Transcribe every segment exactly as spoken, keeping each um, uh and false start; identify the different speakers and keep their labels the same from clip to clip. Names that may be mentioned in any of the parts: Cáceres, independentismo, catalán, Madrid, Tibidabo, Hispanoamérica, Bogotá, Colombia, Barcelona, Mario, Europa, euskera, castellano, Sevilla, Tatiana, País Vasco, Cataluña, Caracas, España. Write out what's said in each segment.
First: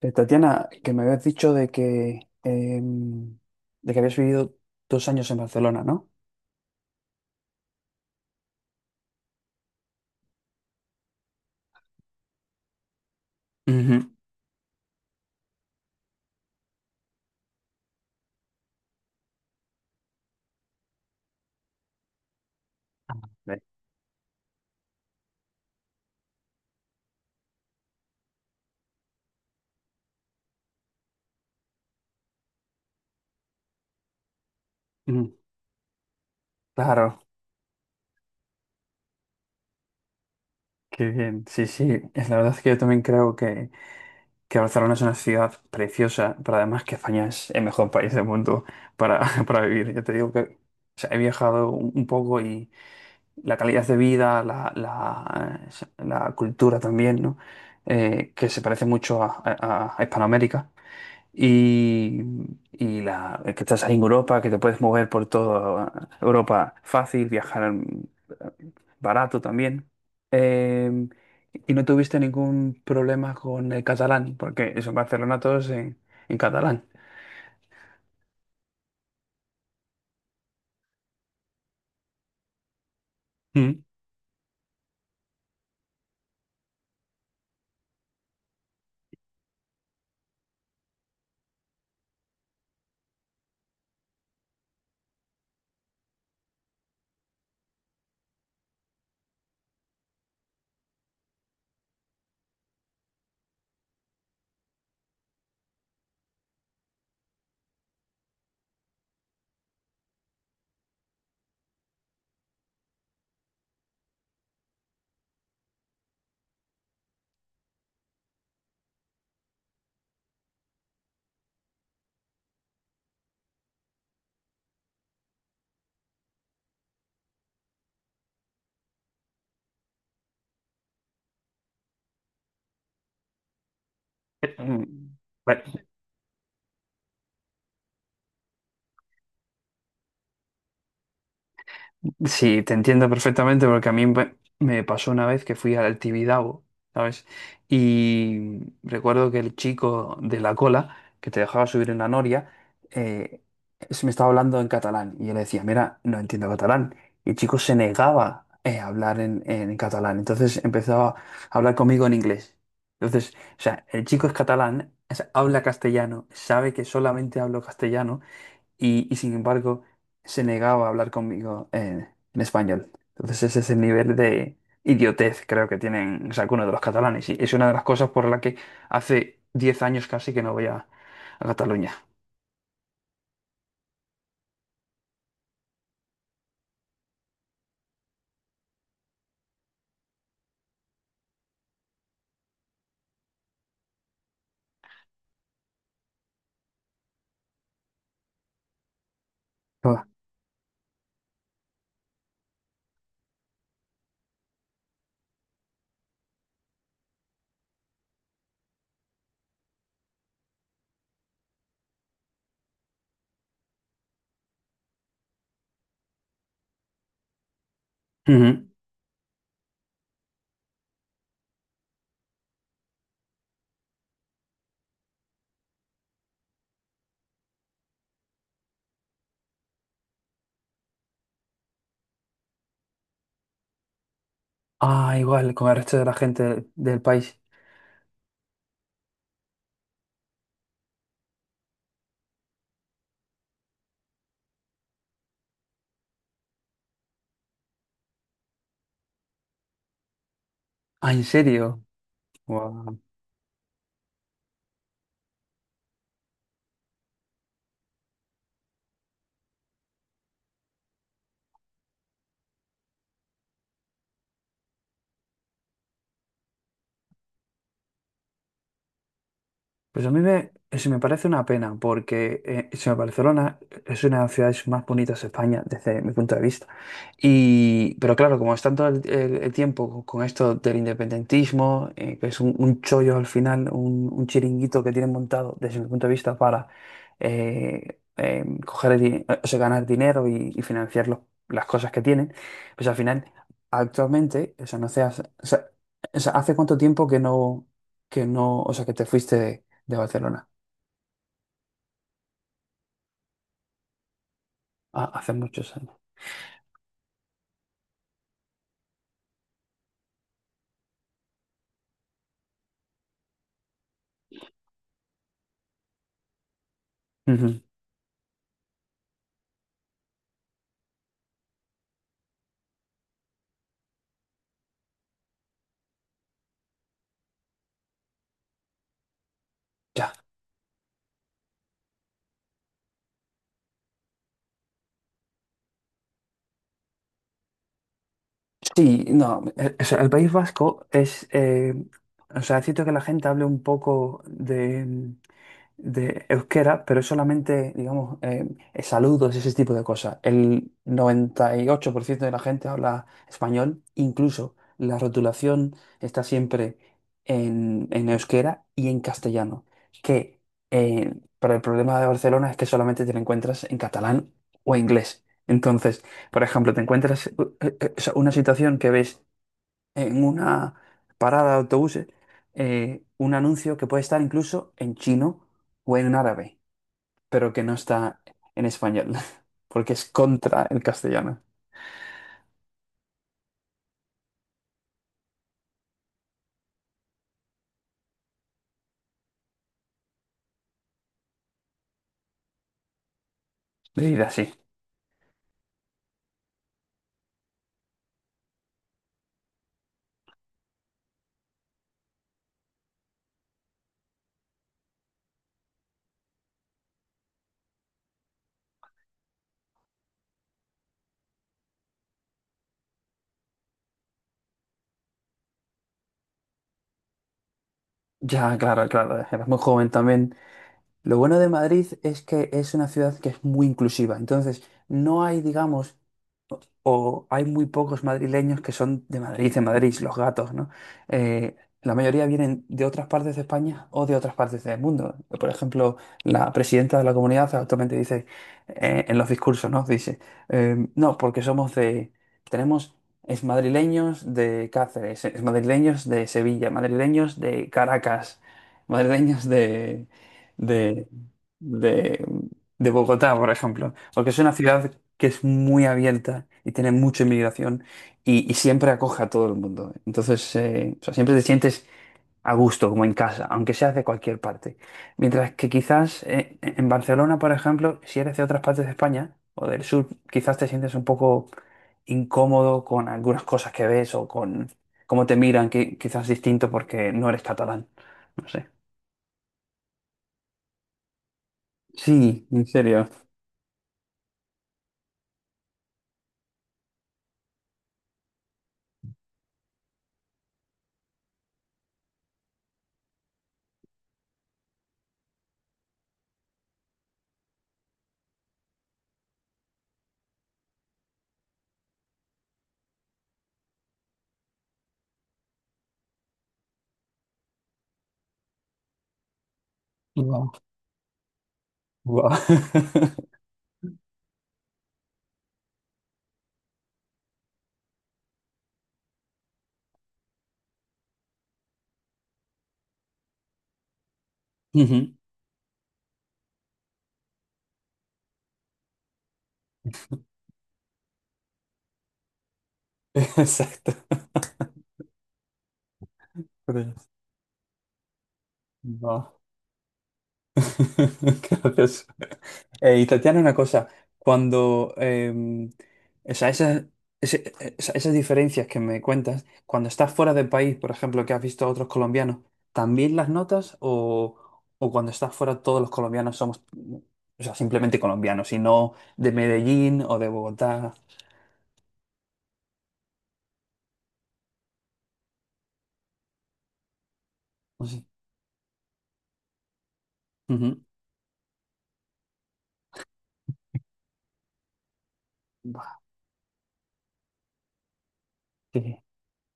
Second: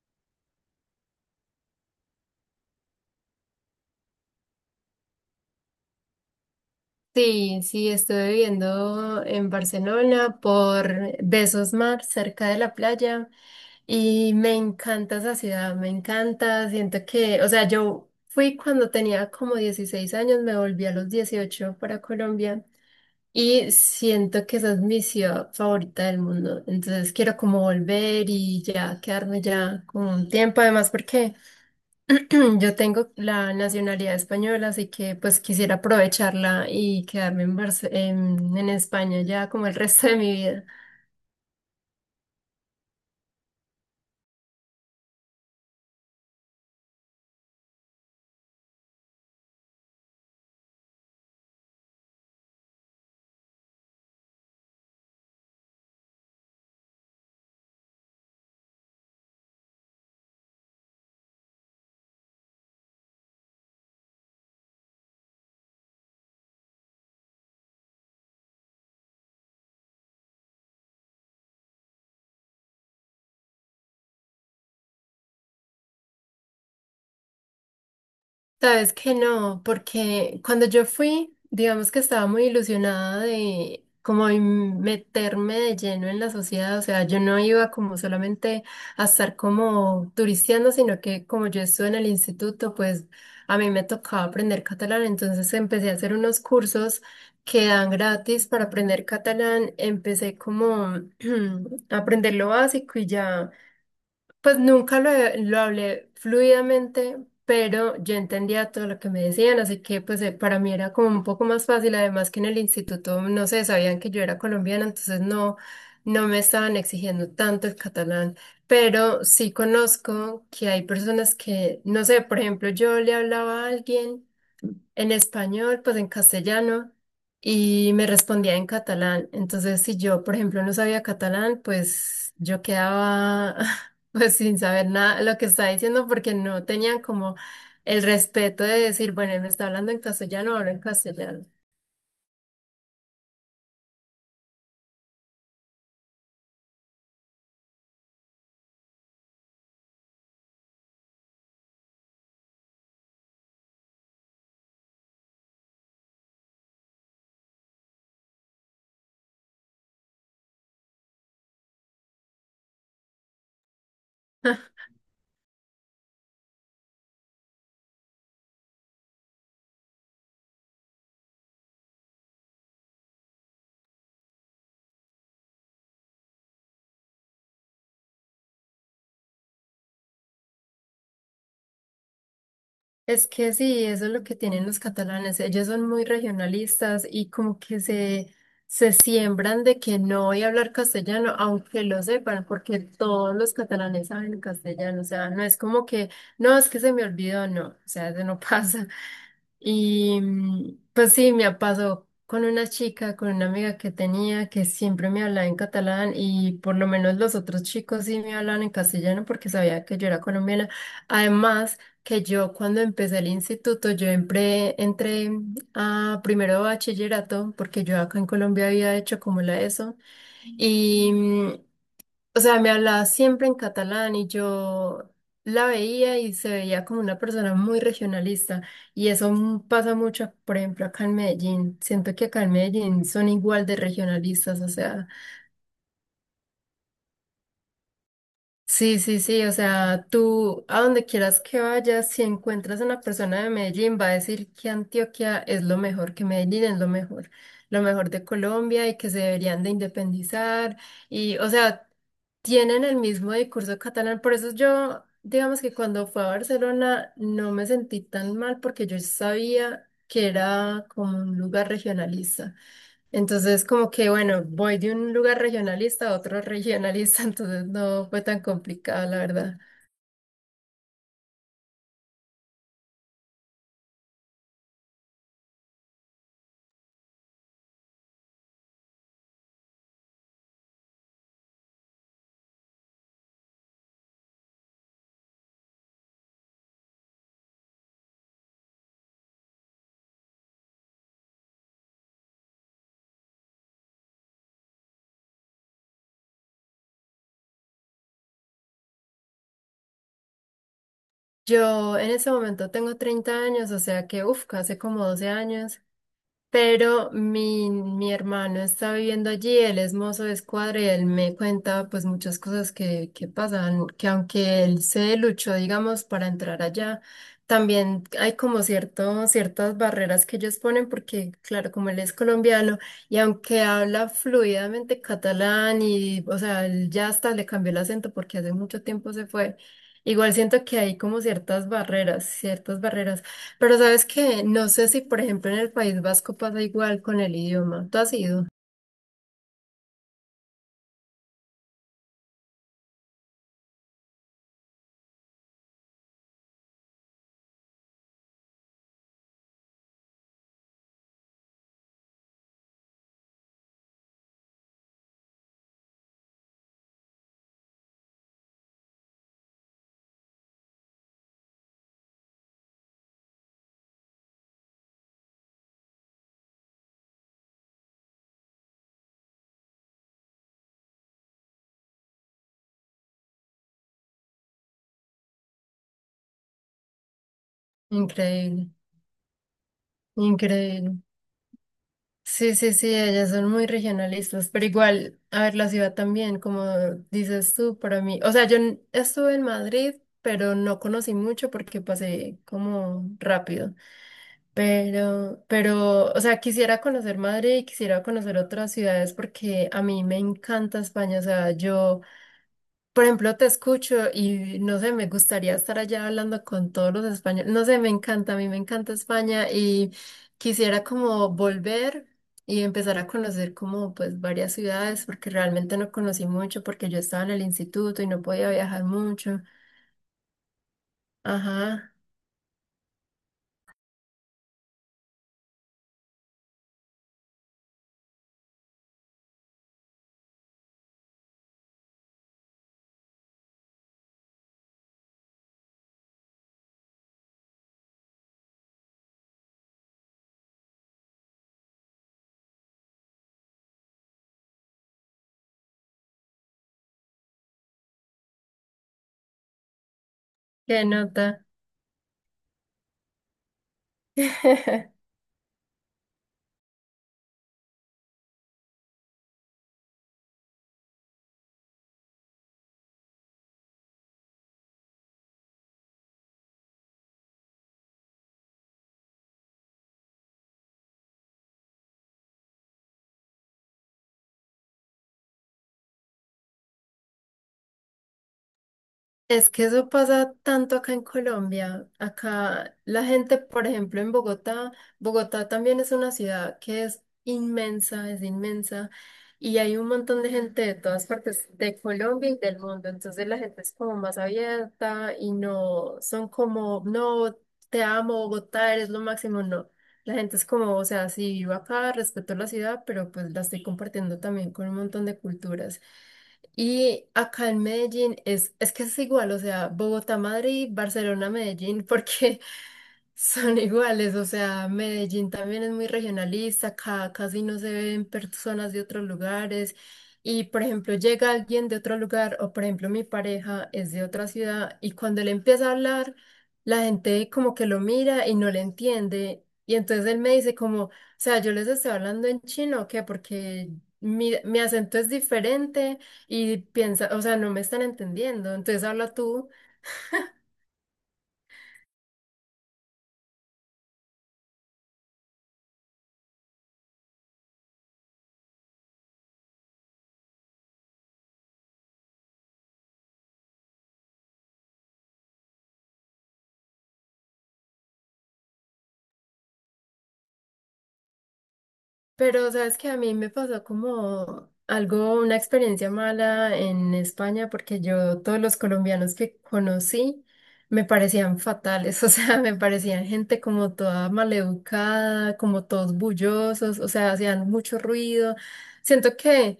Speaker 1: Eh, Tatiana, que me habías dicho de que, em, de que habías vivido dos años en Barcelona, ¿no?
Speaker 2: Sí, sí, estuve viviendo en Barcelona por Besos Mar, cerca de la playa,
Speaker 1: Ujú.
Speaker 2: y me encanta esa ciudad, me encanta, siento que, o sea, yo fui cuando tenía como dieciséis años, me volví a los dieciocho para Colombia.
Speaker 1: Sí.
Speaker 2: Y siento que esa es mi ciudad favorita del mundo. Entonces quiero como volver y ya quedarme ya con un tiempo. Además, porque yo tengo la nacionalidad española, así que
Speaker 1: Mm,
Speaker 2: pues quisiera aprovecharla y
Speaker 1: claro,
Speaker 2: quedarme en, Barce- en, en España ya como el resto de mi vida.
Speaker 1: qué bien. Sí, sí, es la verdad es que yo también creo que, que Barcelona es una ciudad preciosa, pero además que España es el mejor país del mundo para, para vivir. Yo te digo que o sea, he viajado un, un poco y la calidad de vida, la, la, la cultura también, ¿no? Eh, que se parece mucho a, a a Hispanoamérica. Y, y la, que estás ahí en Europa, que te puedes mover por toda Europa fácil, viajar barato también. Eh, y no tuviste ningún problema con el catalán, porque eso en Barcelona todos en, en catalán.
Speaker 2: Sabes que no, porque cuando yo fui, digamos que estaba muy ilusionada
Speaker 1: Mm.
Speaker 2: de como en meterme de lleno en la sociedad, o sea, yo no iba como solamente a estar como turisteando, sino que como yo estuve en el instituto, pues a mí me tocaba aprender catalán, entonces empecé a hacer unos cursos que dan gratis para aprender catalán, empecé como a aprender lo básico y ya. Pues nunca lo, he- lo hablé fluidamente, pero yo entendía todo lo que me decían, así que pues eh, para mí era como un poco más fácil, además que en el instituto, no sé, sabían que yo era colombiana, entonces no, no me estaban exigiendo tanto el catalán, pero sí conozco que hay personas que, no sé, por ejemplo, yo le hablaba a alguien en español, pues en castellano, y me respondía en catalán. Entonces, si yo, por ejemplo, no sabía catalán, pues yo quedaba pues sin saber
Speaker 1: Mm.
Speaker 2: nada lo que estaba diciendo porque no tenían como el respeto de decir, bueno, él me está hablando en castellano, hablo en castellano.
Speaker 1: Sí, te entiendo perfectamente porque a mí me me pasó una vez que fui al Tibidabo, ¿sabes? Y recuerdo que el chico de la cola, que te dejaba subir en la noria, eh, se me estaba hablando en catalán y yo le decía, mira, no entiendo catalán. Y el chico se negaba, eh, a hablar en, en catalán, entonces empezaba a hablar conmigo en inglés. Entonces, o sea, el chico es catalán, o sea, habla castellano, sabe que solamente hablo castellano y, y sin embargo se negaba a hablar conmigo en, en español. Entonces ese es el nivel de idiotez creo que tienen o sea, algunos de los catalanes y es una de las cosas por la que hace diez años casi que no voy a, a Cataluña.
Speaker 2: Es que sí, eso es lo que tienen los catalanes. Ellos son muy regionalistas y como que se, se siembran de que no voy a hablar castellano, aunque lo sepan, porque todos los catalanes saben castellano. O sea, no es como que, no, es que se me olvidó, no, o sea, eso no pasa.
Speaker 1: Ah,
Speaker 2: Y mm, pues sí, me pasó con una chica, con una amiga que tenía que siempre me hablaba en catalán y por lo menos los otros chicos sí me hablaban en castellano porque sabía que yo era colombiana. Además, que yo cuando empecé el instituto, yo entré, entré a primero de bachillerato porque yo acá en Colombia
Speaker 1: ujú.
Speaker 2: había hecho como la ESO y, mm, o sea, me hablaba siempre en catalán y yo la veía y se veía como una persona muy regionalista. Y eso mm, pasa mucho, por ejemplo, acá en Medellín. Siento que acá en Medellín son igual de regionalistas, o sea.
Speaker 1: Ah, igual, con el resto de la gente del país.
Speaker 2: Sí, sí, sí, o sea, tú a donde quieras que vayas, si encuentras a una persona de Medellín, va a decir que Antioquia es lo mejor, que Medellín es lo mejor, lo mejor de Colombia y que se deberían de independizar.
Speaker 1: Ah, ¿en
Speaker 2: Y, o sea,
Speaker 1: serio?
Speaker 2: tienen el
Speaker 1: Guau.
Speaker 2: mismo discurso catalán. Por eso yo, digamos que cuando fui a Barcelona no me sentí tan mal porque yo sabía que era como un lugar regionalista. Entonces, como que, bueno, voy de un lugar regionalista a otro regionalista, entonces no fue tan complicado, la verdad.
Speaker 1: Pues a mí me, se me parece una pena, porque eh, se me- Barcelona es una de las ciudades más bonitas de España desde mi punto de vista. Y, pero claro, como están todo el, el- el tiempo con, con esto del independentismo, eh, que es un, un chollo al final, un, un chiringuito que tienen montado desde mi punto de vista para eh, eh, coger el di- o sea, ganar dinero y, y financiar los- las cosas que tienen, pues al final, actualmente, o sea, no se hace- o sea, o sea, ¿hace cuánto tiempo que no, que no, o sea, que te fuiste? De Barcelona.
Speaker 2: Yo en ese momento tengo treinta años, o sea que, uff, hace como
Speaker 1: Ah,
Speaker 2: doce
Speaker 1: hace
Speaker 2: años.
Speaker 1: muchos años.
Speaker 2: Pero mi, mi hermano está viviendo allí, él es mozo de escuadra y él me cuenta pues muchas cosas que, que pasan, que aunque él se luchó, digamos, para entrar allá,
Speaker 1: Ujú.
Speaker 2: también hay como cierto, ciertas barreras que ellos ponen porque, claro, como él es colombiano y aunque habla fluidamente catalán y, o sea, él ya hasta le cambió el acento porque hace mucho tiempo se fue,
Speaker 1: Ya.
Speaker 2: igual siento que hay como ciertas barreras, ciertas barreras. Pero sabes que no sé si, por ejemplo, en el País Vasco pasa igual con el idioma. Tú has ido.
Speaker 1: Sí, no, eh, o sea, el País Vasco es, eh, o sea, siento que la gente hable un poco de, de euskera, pero es solamente, digamos, eh, saludos ese tipo de cosas. El noventa y ocho por ciento de la gente habla español, incluso la rotulación está siempre en, en euskera y en castellano, que, eh, para el problema de Barcelona es que solamente te la encuentras en catalán o inglés. Entonces, por ejemplo, te encuentras, eh, eh, eh, o sea, una situación que ves en una parada de autobuses, eh, un anuncio que puede estar incluso en chino o en árabe, pero que no está
Speaker 2: Increíble,
Speaker 1: en español, porque es contra el
Speaker 2: increíble.
Speaker 1: castellano.
Speaker 2: Sí, sí, sí, ellas son muy regionalistas, pero igual, a ver, la ciudad también, como dices tú, para mí, o sea, yo n- estuve en Madrid, pero no conocí mucho porque pasé como rápido,
Speaker 1: Leída así.
Speaker 2: pero, pero, o sea, quisiera conocer Madrid y quisiera conocer otras ciudades porque a mí me encanta España, o sea, yo... Por ejemplo, te escucho y no sé, me gustaría estar allá hablando con todos los españoles. No sé, me encanta, a mí me encanta España y quisiera como volver y empezar a conocer como pues varias ciudades porque realmente no conocí mucho porque yo estaba en el instituto y no podía
Speaker 1: Ya,
Speaker 2: viajar
Speaker 1: claro, claro,
Speaker 2: mucho.
Speaker 1: era muy joven también. Lo bueno de Madrid
Speaker 2: Ajá,
Speaker 1: es que es una ciudad que es muy inclusiva, entonces no hay, digamos, o hay muy pocos madrileños que son de Madrid, de Madrid, los gatos, ¿no? Eh, la mayoría vienen de otras partes de España o de otras partes del mundo. Por ejemplo, la presidenta de la comunidad actualmente dice, eh, en los discursos, ¿no? Dice, eh, no, porque somos de, tenemos es madrileños de Cáceres, es madrileños de Sevilla, madrileños de Caracas, madrileños de,
Speaker 2: qué
Speaker 1: de,
Speaker 2: nota.
Speaker 1: de de Bogotá, por ejemplo, porque es una ciudad que es muy abierta y tiene mucha inmigración y, y siempre acoge a todo el mundo. Entonces, eh, o sea, siempre te sientes a gusto, como en casa, aunque seas de cualquier parte. Mientras que quizás, eh, en Barcelona, por ejemplo, si eres de otras partes de España o del sur, quizás te sientes un poco incómodo con algunas cosas que ves o con cómo te miran, que quizás distinto porque no eres catalán. No sé.
Speaker 2: Es que eso pasa tanto acá en Colombia.
Speaker 1: Sí, en
Speaker 2: Acá la
Speaker 1: serio.
Speaker 2: gente, por ejemplo, en Bogotá, Bogotá también es una ciudad que es inmensa, es inmensa, y hay un montón de gente de todas partes de Colombia y del mundo. Entonces la gente es como más abierta y no son como, no, te amo, Bogotá, eres lo máximo. No, la gente es como, o sea, sí, vivo acá, respeto la ciudad, pero pues la estoy compartiendo también con un montón de culturas. Y acá en Medellín es, es que es igual, o sea, Bogotá,
Speaker 1: Guau,
Speaker 2: Madrid, Barcelona, Medellín,
Speaker 1: guau.
Speaker 2: porque son iguales, o sea, Medellín también es muy regionalista, ca- casi no se ven personas de otros lugares y, por ejemplo, llega alguien de otro lugar o, por ejemplo, mi pareja es de otra ciudad y cuando él empieza a hablar, la gente como que lo mira y no le entiende y entonces él me dice como, o sea, yo les estoy hablando en chino, ¿o ¿qué? Porque
Speaker 1: Exacto.
Speaker 2: mi, mi acento es diferente y piensa, o sea, no me están entendiendo, entonces habla
Speaker 1: No.
Speaker 2: tú.
Speaker 1: Qué gracioso. Eh, y Tatiana, una cosa, cuando, em, o sea, esas, ese- esa- esas diferencias que me cuentas, cuando estás fuera del país, por ejemplo, que has visto a otros colombianos, ¿también las notas o, o cuando estás fuera todos los colombianos somos, o sea, simplemente colombianos y no de Medellín o de Bogotá?
Speaker 2: Pero sabes que a mí me pasó como algo, una experiencia mala en España, porque
Speaker 1: No sé.
Speaker 2: yo todos los colombianos que conocí me
Speaker 1: Ujú.
Speaker 2: parecían fatales, o sea, me parecían gente como toda maleducada, como todos
Speaker 1: Buah,
Speaker 2: bullosos, o sea, hacían mucho ruido.
Speaker 1: qué-
Speaker 2: Siento que,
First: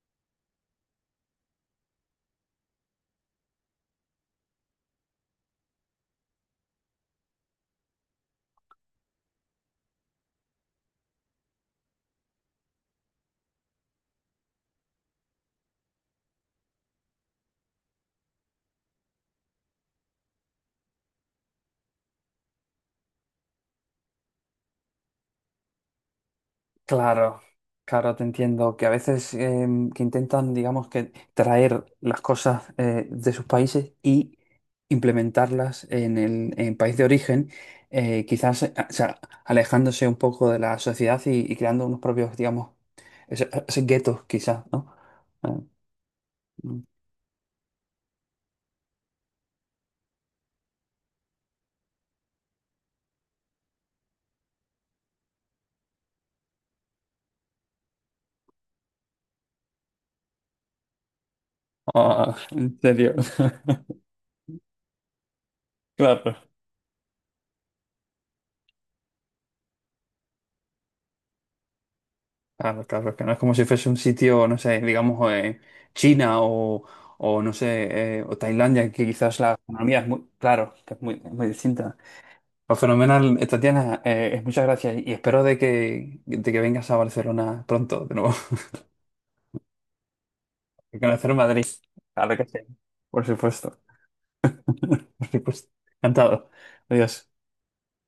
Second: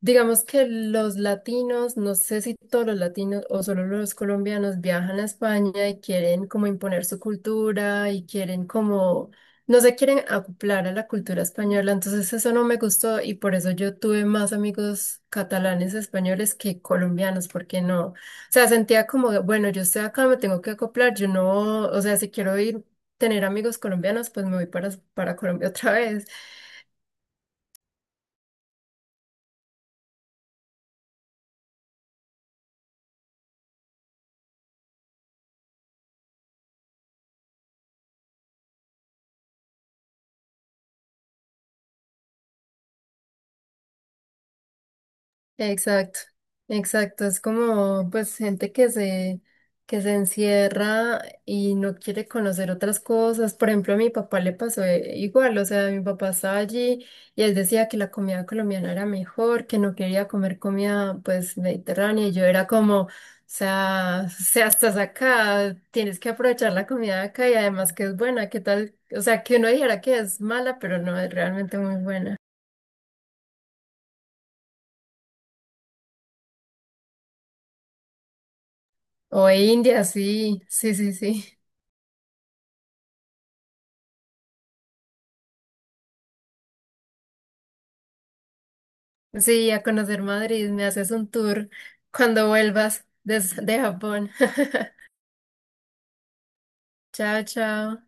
Speaker 2: digamos que los latinos, no sé si todos los latinos o solo los colombianos viajan a España y quieren como imponer su cultura y quieren como no se quieren acoplar a la cultura española, entonces eso no me gustó y por eso yo tuve más amigos catalanes españoles que colombianos, porque no, o sea, sentía como, de, bueno, yo estoy acá, me tengo que acoplar, yo no, o sea, si quiero ir, tener amigos colombianos, pues me voy para, para Colombia otra vez.
Speaker 1: Claro, claro, te entiendo que a veces, em, que intentan, digamos, que traer las cosas, eh, de sus países y implementarlas en el en país de origen, eh, quizás, eh, o sea, alejándose un poco de la sociedad y, y creando unos propios, digamos, ese- esos guetos, quizás, ¿no? Eh,
Speaker 2: Exacto,
Speaker 1: mm.
Speaker 2: exacto. Es como pues gente que se, que se encierra y no quiere conocer otras cosas. Por ejemplo, a mi papá le pasó eh, igual, o sea, mi papá estaba allí y él decía que la comida colombiana era mejor, que no quería comer comida pues mediterránea. Y
Speaker 1: Ah,
Speaker 2: yo era
Speaker 1: en
Speaker 2: como, o
Speaker 1: serio.
Speaker 2: sea, o sea, estás acá, tienes que
Speaker 1: Claro.
Speaker 2: aprovechar la comida de acá y además que es buena, ¿qué tal? O sea, que uno dijera que es mala, pero no es realmente muy buena.
Speaker 1: Claro, claro, es que no es como si fuese un sitio, no sé, digamos, eh, China, o, o no sé, eh, o Tailandia, que quizás
Speaker 2: O
Speaker 1: la economía
Speaker 2: India,
Speaker 1: es muy,
Speaker 2: sí,
Speaker 1: claro,
Speaker 2: sí,
Speaker 1: que es
Speaker 2: sí,
Speaker 1: muy, es muy
Speaker 2: sí.
Speaker 1: distinta. Pues fenomenal, eh, Tatiana, eh, es muchas gracias y espero de que, de que vengas a Barcelona pronto de nuevo,
Speaker 2: Sí, a conocer Madrid, me
Speaker 1: y
Speaker 2: haces un
Speaker 1: conocer Madrid.
Speaker 2: tour
Speaker 1: Claro que
Speaker 2: cuando
Speaker 1: sí,
Speaker 2: vuelvas
Speaker 1: por
Speaker 2: des- de
Speaker 1: supuesto,
Speaker 2: Japón.
Speaker 1: por supuesto. Encantado. Adiós.
Speaker 2: Chao, chao.